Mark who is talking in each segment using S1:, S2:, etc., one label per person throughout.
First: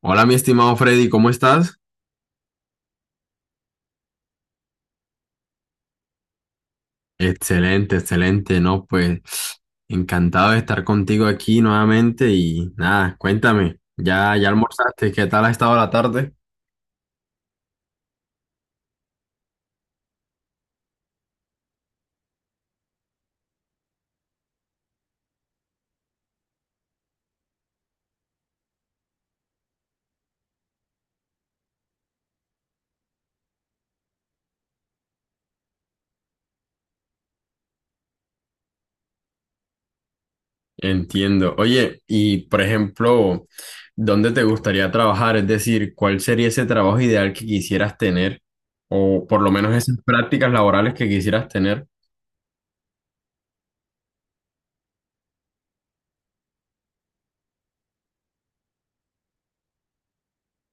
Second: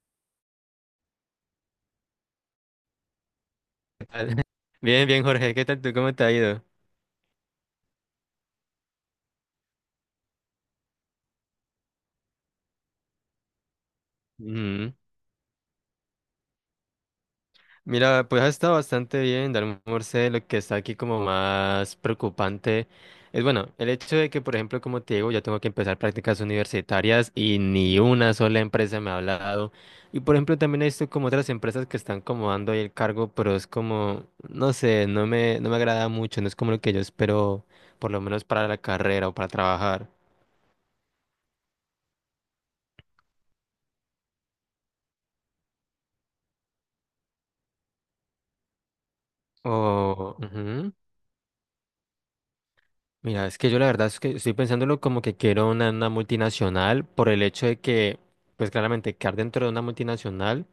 S1: Hola, mi estimado Freddy, ¿cómo estás?
S2: Tal. Bien, bien, Jorge, ¿qué tal tú? ¿Cómo te ha ido?
S1: Excelente, excelente, ¿no? Pues encantado de estar contigo aquí nuevamente y nada, cuéntame, ¿Ya
S2: Ujú.
S1: almorzaste? ¿Qué tal ha estado la tarde?
S2: Mira, pues ha estado bastante bien, Dalmor Morse, lo que está aquí como más preocupante es, bueno, el hecho de que, por ejemplo, como te digo, ya tengo que empezar prácticas universitarias y ni una sola empresa me ha hablado. Y, por ejemplo, también he visto como otras empresas que están como dando ahí el cargo, pero es como, no sé, no me agrada mucho, no es como lo que yo espero, por lo menos para la carrera o para trabajar.
S1: Entiendo. Oye, y por ejemplo, ¿dónde te gustaría trabajar? Es decir, ¿cuál sería ese trabajo ideal que quisieras tener? O por lo menos esas
S2: O...
S1: prácticas
S2: ujú.
S1: laborales que quisieras tener.
S2: Mira, es que yo la verdad es que estoy pensándolo como que quiero una multinacional por el hecho de que, pues claramente, quedar dentro de una multinacional.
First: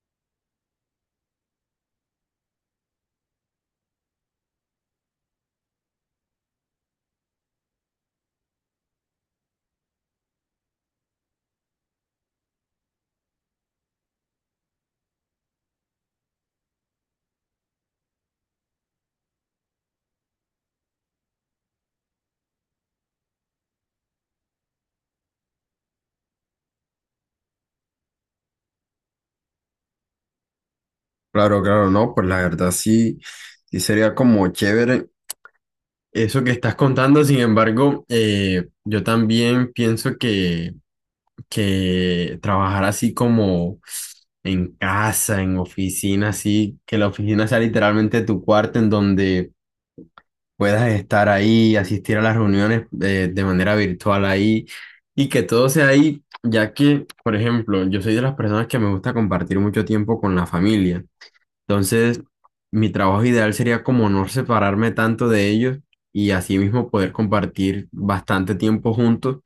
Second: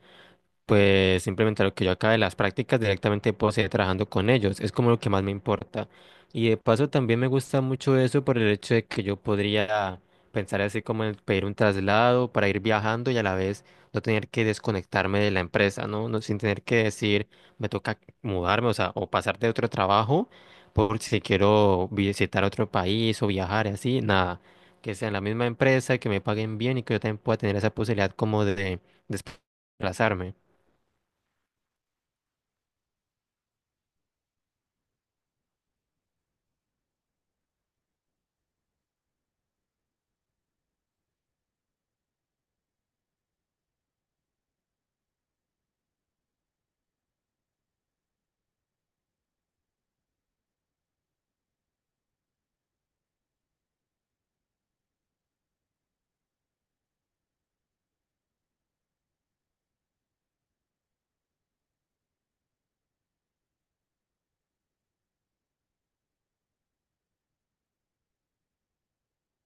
S2: Pues simplemente lo que yo acabe las prácticas directamente puedo seguir trabajando con ellos. Es como lo que más me importa. Y de paso también me gusta mucho eso por el hecho de que yo podría pensar así como en pedir un traslado para ir viajando y a la vez no tener que desconectarme de la empresa, ¿no? No sin tener que decir me toca mudarme, o sea, o pasar de otro trabajo por si quiero visitar otro país o viajar y así, nada. Que sea en la misma empresa, que me paguen bien y que yo también pueda tener esa posibilidad como de desplazarme.
S1: Claro, claro, no, pues la verdad sí, sí sería como chévere. Eso que estás contando, sin embargo, yo también pienso que trabajar así como en casa, en oficina, así, que la oficina sea literalmente tu cuarto en donde puedas estar ahí, asistir a las reuniones de manera virtual ahí y que todo sea ahí, ya que, por ejemplo, yo soy de las personas que me gusta compartir mucho tiempo con la familia. Entonces, mi trabajo ideal sería como no separarme tanto de ellos y así mismo poder compartir bastante tiempo juntos,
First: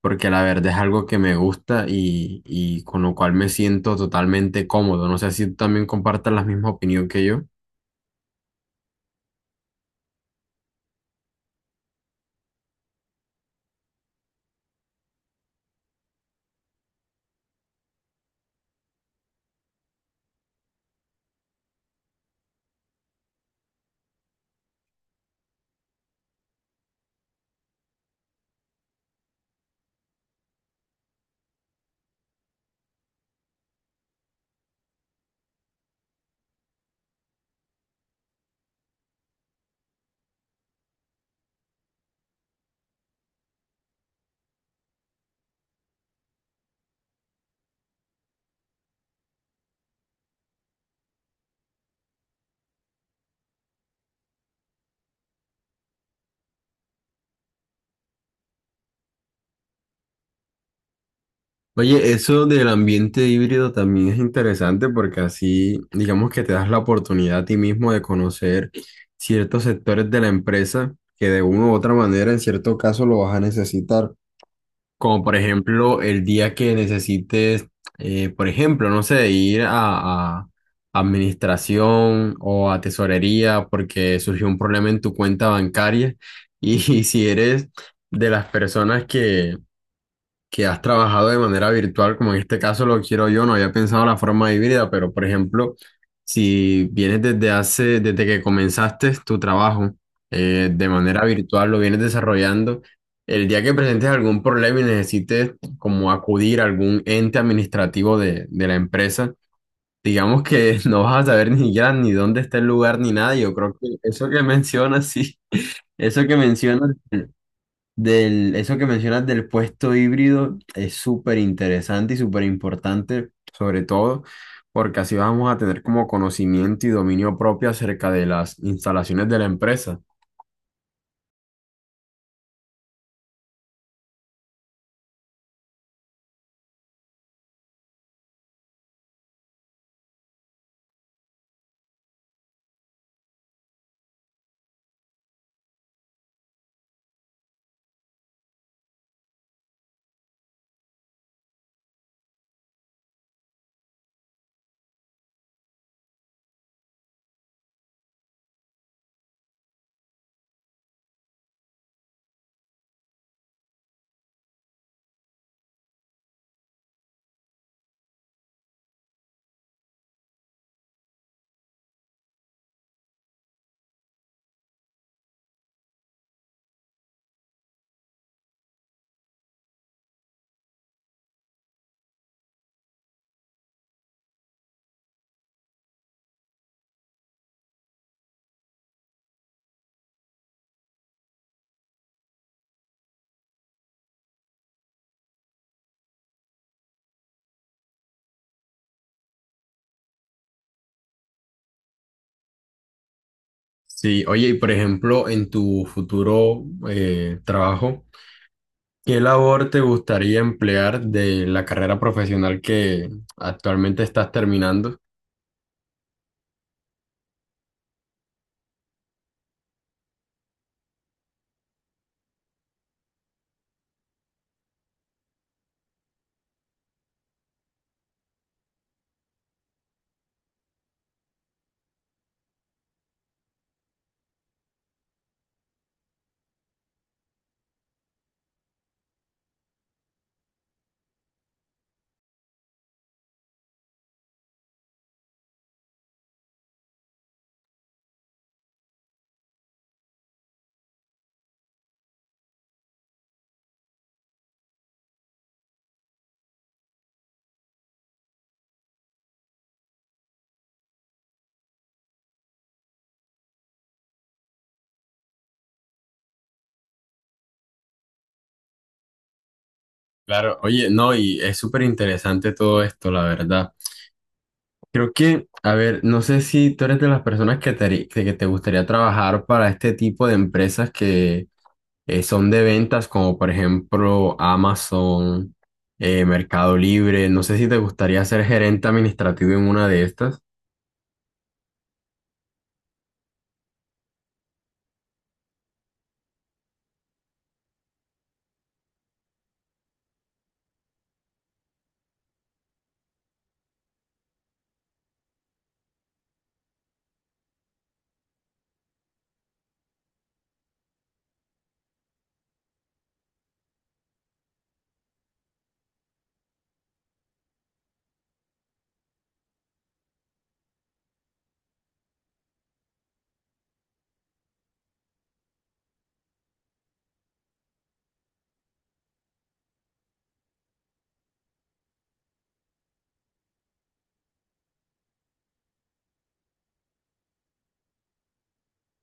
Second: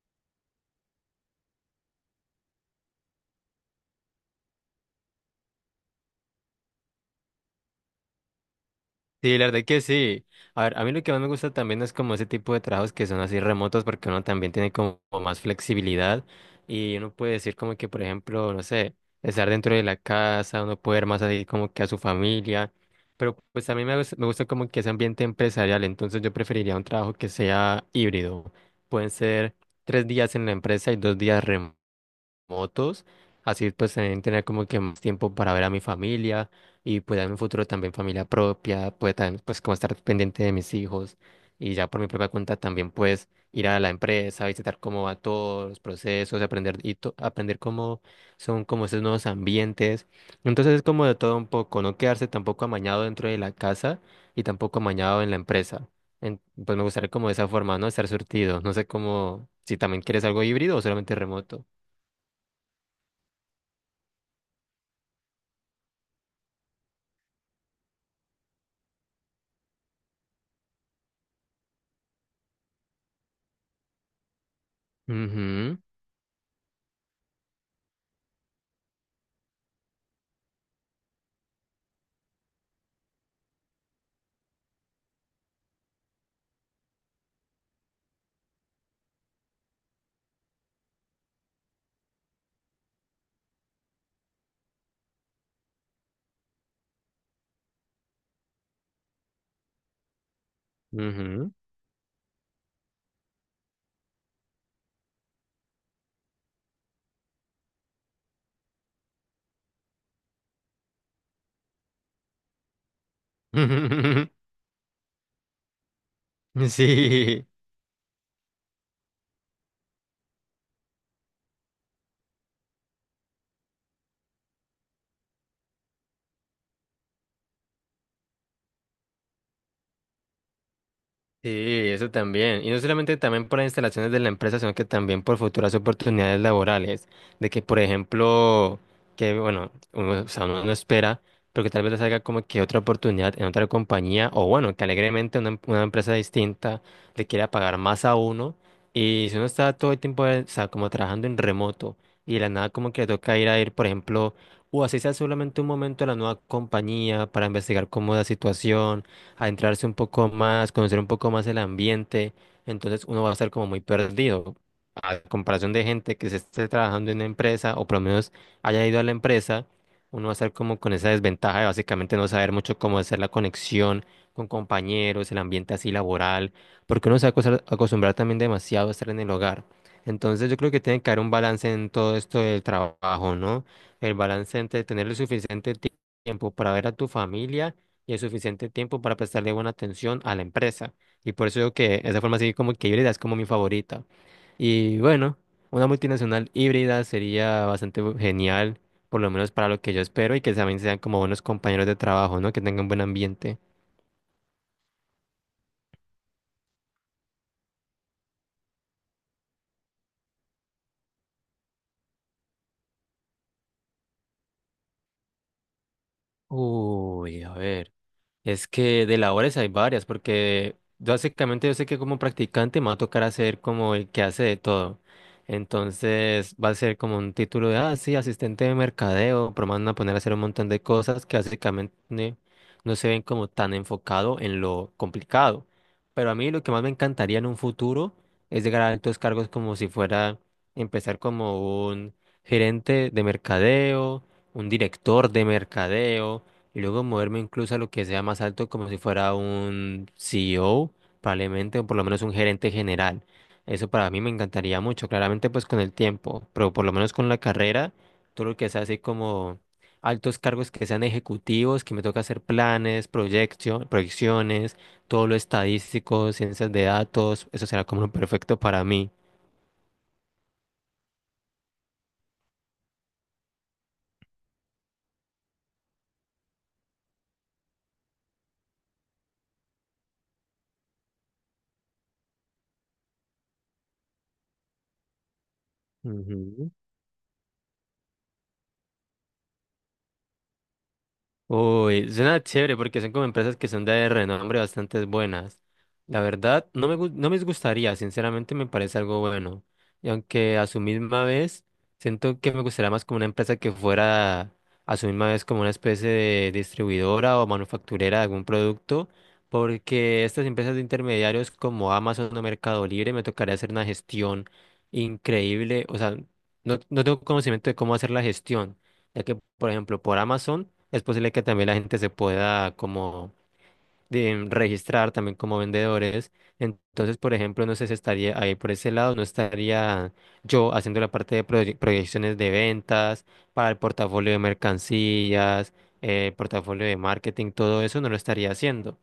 S1: porque la verdad es algo que me gusta y con lo cual me siento totalmente cómodo. No sé si tú también compartas la misma opinión que yo.
S2: Sí, la verdad que sí. A ver, a mí lo que más me gusta también es como ese tipo de trabajos que son así remotos porque uno también tiene como más flexibilidad y uno puede decir como que, por ejemplo, no sé, estar dentro de la casa, uno puede ver más así como que a su familia, pero pues a mí me gusta como que ese ambiente empresarial, entonces yo preferiría un trabajo que sea híbrido. Pueden ser tres días en la empresa y dos días remotos motos, así pues también tener como que más tiempo para ver a mi familia y pues en un futuro también familia propia, pues también pues como estar pendiente de mis hijos y ya por mi propia cuenta también pues ir a la empresa, visitar cómo va todos los procesos, aprender cómo son como esos nuevos ambientes. Entonces es como de todo un poco, no quedarse tampoco amañado dentro de la casa y tampoco amañado en la empresa. Pues me gustaría como de esa forma, ¿no? Estar surtido. No sé cómo, si también quieres algo híbrido o solamente remoto.
S1: Oye, eso del ambiente híbrido también es interesante porque así, digamos que te das la oportunidad a ti mismo de conocer ciertos sectores de la empresa que de una u otra manera en cierto caso lo vas a necesitar. Como por
S2: Ujú,
S1: ejemplo, el día que necesites, por ejemplo, no sé, ir a administración o a tesorería porque surgió un problema en tu cuenta bancaria. Y, si eres de las personas que has trabajado de manera virtual, como en este caso lo quiero yo, no había pensado la forma híbrida, pero por ejemplo, si vienes desde que comenzaste tu trabajo de manera
S2: ujú.
S1: virtual, lo vienes desarrollando, el día que presentes algún problema y necesites como acudir a algún ente administrativo de la empresa, digamos que no vas a saber ni ya ni dónde está el lugar ni nada, y yo creo que eso que mencionas, sí, eso que mencionas
S2: Sí,
S1: eso que mencionas del puesto híbrido es súper interesante y súper importante, sobre todo porque así vamos a tener como conocimiento y dominio propio acerca de las instalaciones de la empresa.
S2: sí, eso también. Y no solamente también por las instalaciones de la empresa, sino que también por futuras oportunidades laborales. De que, por ejemplo, que, bueno, uno, o sea, uno no espera, pero que tal vez le salga como que otra oportunidad en otra compañía, o bueno, que alegremente una empresa distinta le quiera pagar más a uno. Y si uno está todo el tiempo, o sea, como trabajando en remoto, y de la nada como que le toca ir, por ejemplo, o así sea solamente un momento a la nueva compañía para investigar cómo es la situación adentrarse un poco más, conocer un poco más el ambiente, entonces uno va a estar como muy perdido. A comparación de gente que se esté trabajando en una empresa o por lo menos haya ido a la empresa, uno va a estar como con esa desventaja de básicamente no saber mucho cómo hacer la conexión con compañeros, el ambiente así laboral, porque uno se va a acostumbrar también demasiado a estar en el hogar. Entonces yo creo que tiene que haber un balance en todo esto del trabajo, ¿no? El balance entre tener el tiempo para ver a tu familia y hay suficiente tiempo para prestarle buena atención a la empresa. Y por eso digo que esa forma así como que híbrida es como mi favorita. Y bueno, una multinacional híbrida sería genial, por lo menos para lo que yo espero, y que también sean como buenos compañeros de trabajo, ¿no? Que tengan buen ambiente.
S1: Sí, oye, y por ejemplo, en tu futuro trabajo, ¿qué labor te gustaría emplear de la carrera profesional que actualmente estás terminando?
S2: Uy, a ver. Es que de labores hay varias, porque básicamente yo sé que como practicante me va a tocar hacer como el que hace de todo. Entonces va a ser como un título de, ah, sí, asistente de mercadeo, pero me van a poner a hacer un montón de cosas que básicamente no se ven como tan enfocado en lo complicado. Pero a mí lo que más me encantaría en un futuro es llegar a altos cargos como si fuera empezar como un gerente de mercadeo, un director de mercadeo y luego moverme incluso a lo que sea más alto, como si fuera un CEO, probablemente, o por lo menos un gerente general. Eso para mí me encantaría mucho, claramente pues con el tiempo, pero por lo menos con la carrera, todo lo que sea así como altos cargos que sean ejecutivos, que me toca hacer planes, proyecciones, todo lo estadístico, ciencias de datos, eso será como lo perfecto para mí.
S1: Claro, oye, no, y es súper interesante todo esto, la verdad. Creo que, a ver, no sé si tú eres de las personas que te gustaría trabajar para este tipo de empresas que son de ventas, como por ejemplo Amazon, Mercado Libre. No sé si te gustaría ser gerente administrativo en una de estas.
S2: Uy, suena chévere porque son como empresas que son de renombre bastante buenas. La verdad, no me gustaría, sinceramente me parece algo bueno. Y aunque a su misma vez, siento que me gustaría más como una empresa que fuera a su misma vez como una especie de distribuidora o manufacturera de algún producto, porque estas empresas de intermediarios como Amazon o Mercado Libre me tocaría hacer una gestión increíble. O sea, no tengo conocimiento de cómo hacer la gestión ya que, por ejemplo, por Amazon es posible que también la gente se pueda como registrar también como vendedores. Entonces, por ejemplo, no sé si estaría ahí por ese lado, no estaría yo haciendo la parte de proyecciones de ventas para el portafolio de mercancías, portafolio de marketing, todo eso no lo estaría haciendo.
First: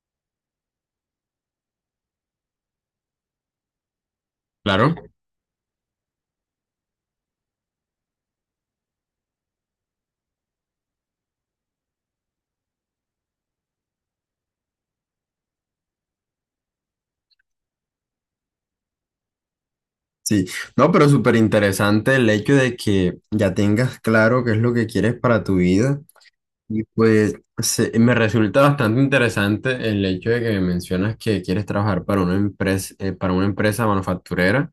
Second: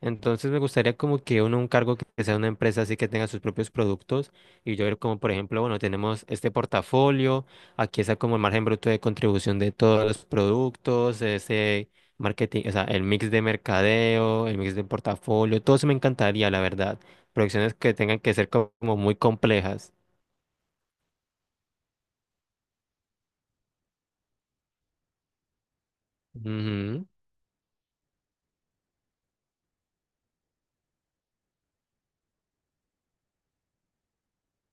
S2: Entonces me gustaría como que uno, un cargo que sea una empresa así que tenga sus propios productos y yo
S1: Claro.
S2: ver como por ejemplo, bueno, tenemos este portafolio, aquí está como el margen bruto de contribución de todos los productos, ese marketing, o sea, el mix de mercadeo, el mix de portafolio, todo eso me encantaría, la verdad. Producciones que tengan que ser como muy complejas.
S1: Sí, no, pero súper interesante el hecho de que ya tengas claro qué es lo que quieres para tu vida. Y
S2: Ujú,
S1: pues me resulta bastante interesante el hecho de que mencionas que quieres trabajar para una empresa manufacturera.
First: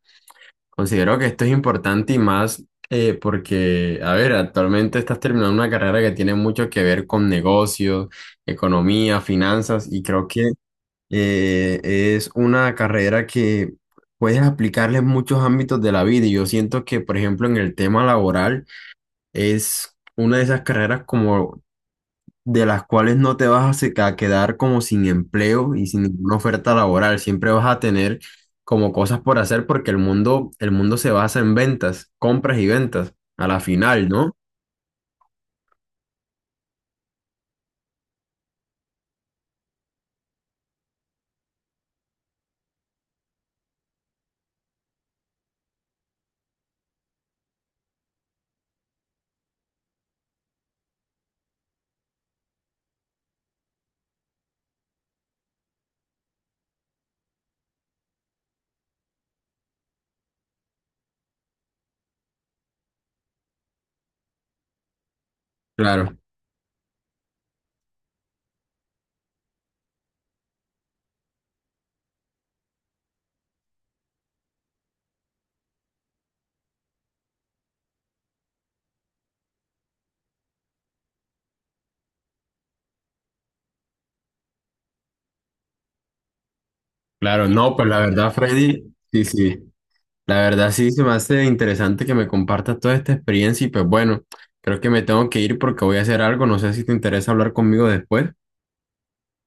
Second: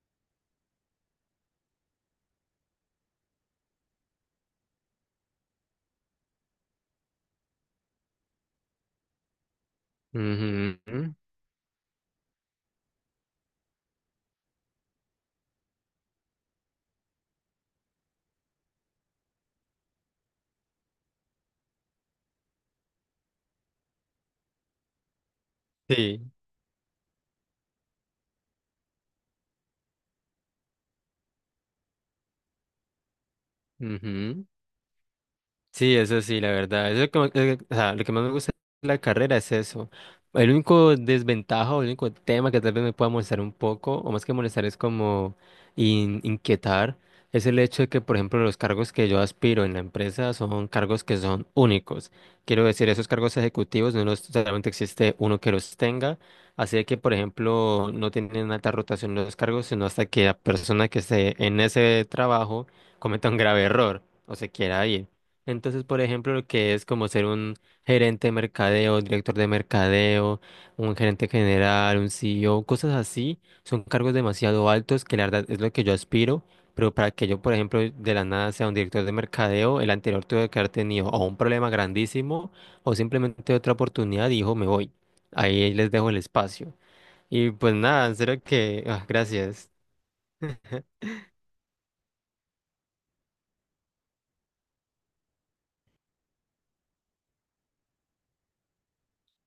S1: Considero que esto es importante y más porque, a ver, actualmente estás terminando una carrera que tiene mucho que ver con negocios, economía, finanzas y creo que
S2: ujú,
S1: es una carrera que puedes aplicarle en muchos ámbitos de la vida y yo siento que, por ejemplo, en el tema laboral es... Una de esas carreras como de las cuales no te vas a quedar como sin empleo y sin
S2: sí.
S1: ninguna oferta laboral. Siempre vas a tener como cosas por hacer porque el mundo se basa en ventas, compras y ventas, a la final, ¿no?
S2: Ujú. Sí, eso sí, la verdad. Eso es como- o sea, lo que más me gusta de la carrera es eso. El único desventaja o el único tema que tal vez me pueda molestar un poco, o más que molestar, es como inquietar, es el hecho de que, por ejemplo, los cargos que yo aspiro en la empresa son cargos que son únicos. Quiero decir, esos cargos ejecutivos no los, solamente existe uno que los tenga. Así de que, por ejemplo, no tienen alta rotación los cargos, sino hasta que la persona que esté en ese trabajo cometa un grave error o se quiera ir. Entonces, por
S1: Claro,
S2: ejemplo, lo que es como ser un gerente de mercadeo, director de mercadeo, un gerente general, un CEO, cosas así, son cargos demasiado altos que la verdad es lo que yo aspiro, pero para que yo, por ejemplo, de la nada sea un director de mercadeo, el anterior tuve que haber tenido o un problema grandísimo o simplemente otra oportunidad y dijo, me voy. Ahí les dejo el espacio.
S1: claro,
S2: Y pues
S1: no, pues la
S2: nada, en
S1: verdad,
S2: serio que,
S1: Freddy,
S2: ah,
S1: sí, sí,
S2: gracias.
S1: la verdad sí se me hace interesante que me compartas toda esta experiencia y pues bueno, creo que me tengo que ir porque voy a hacer algo, no sé si te interesa hablar conmigo después.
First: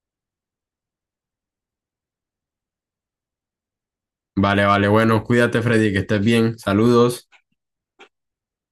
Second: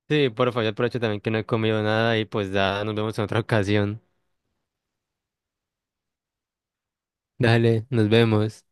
S2: Sí, por favor, aprovecho también que no he comido nada y pues ya nos vemos en otra ocasión.
S1: Vale, vale, bueno, cuídate, Freddy, que estés bien, saludos.
S2: Dale, nos vemos.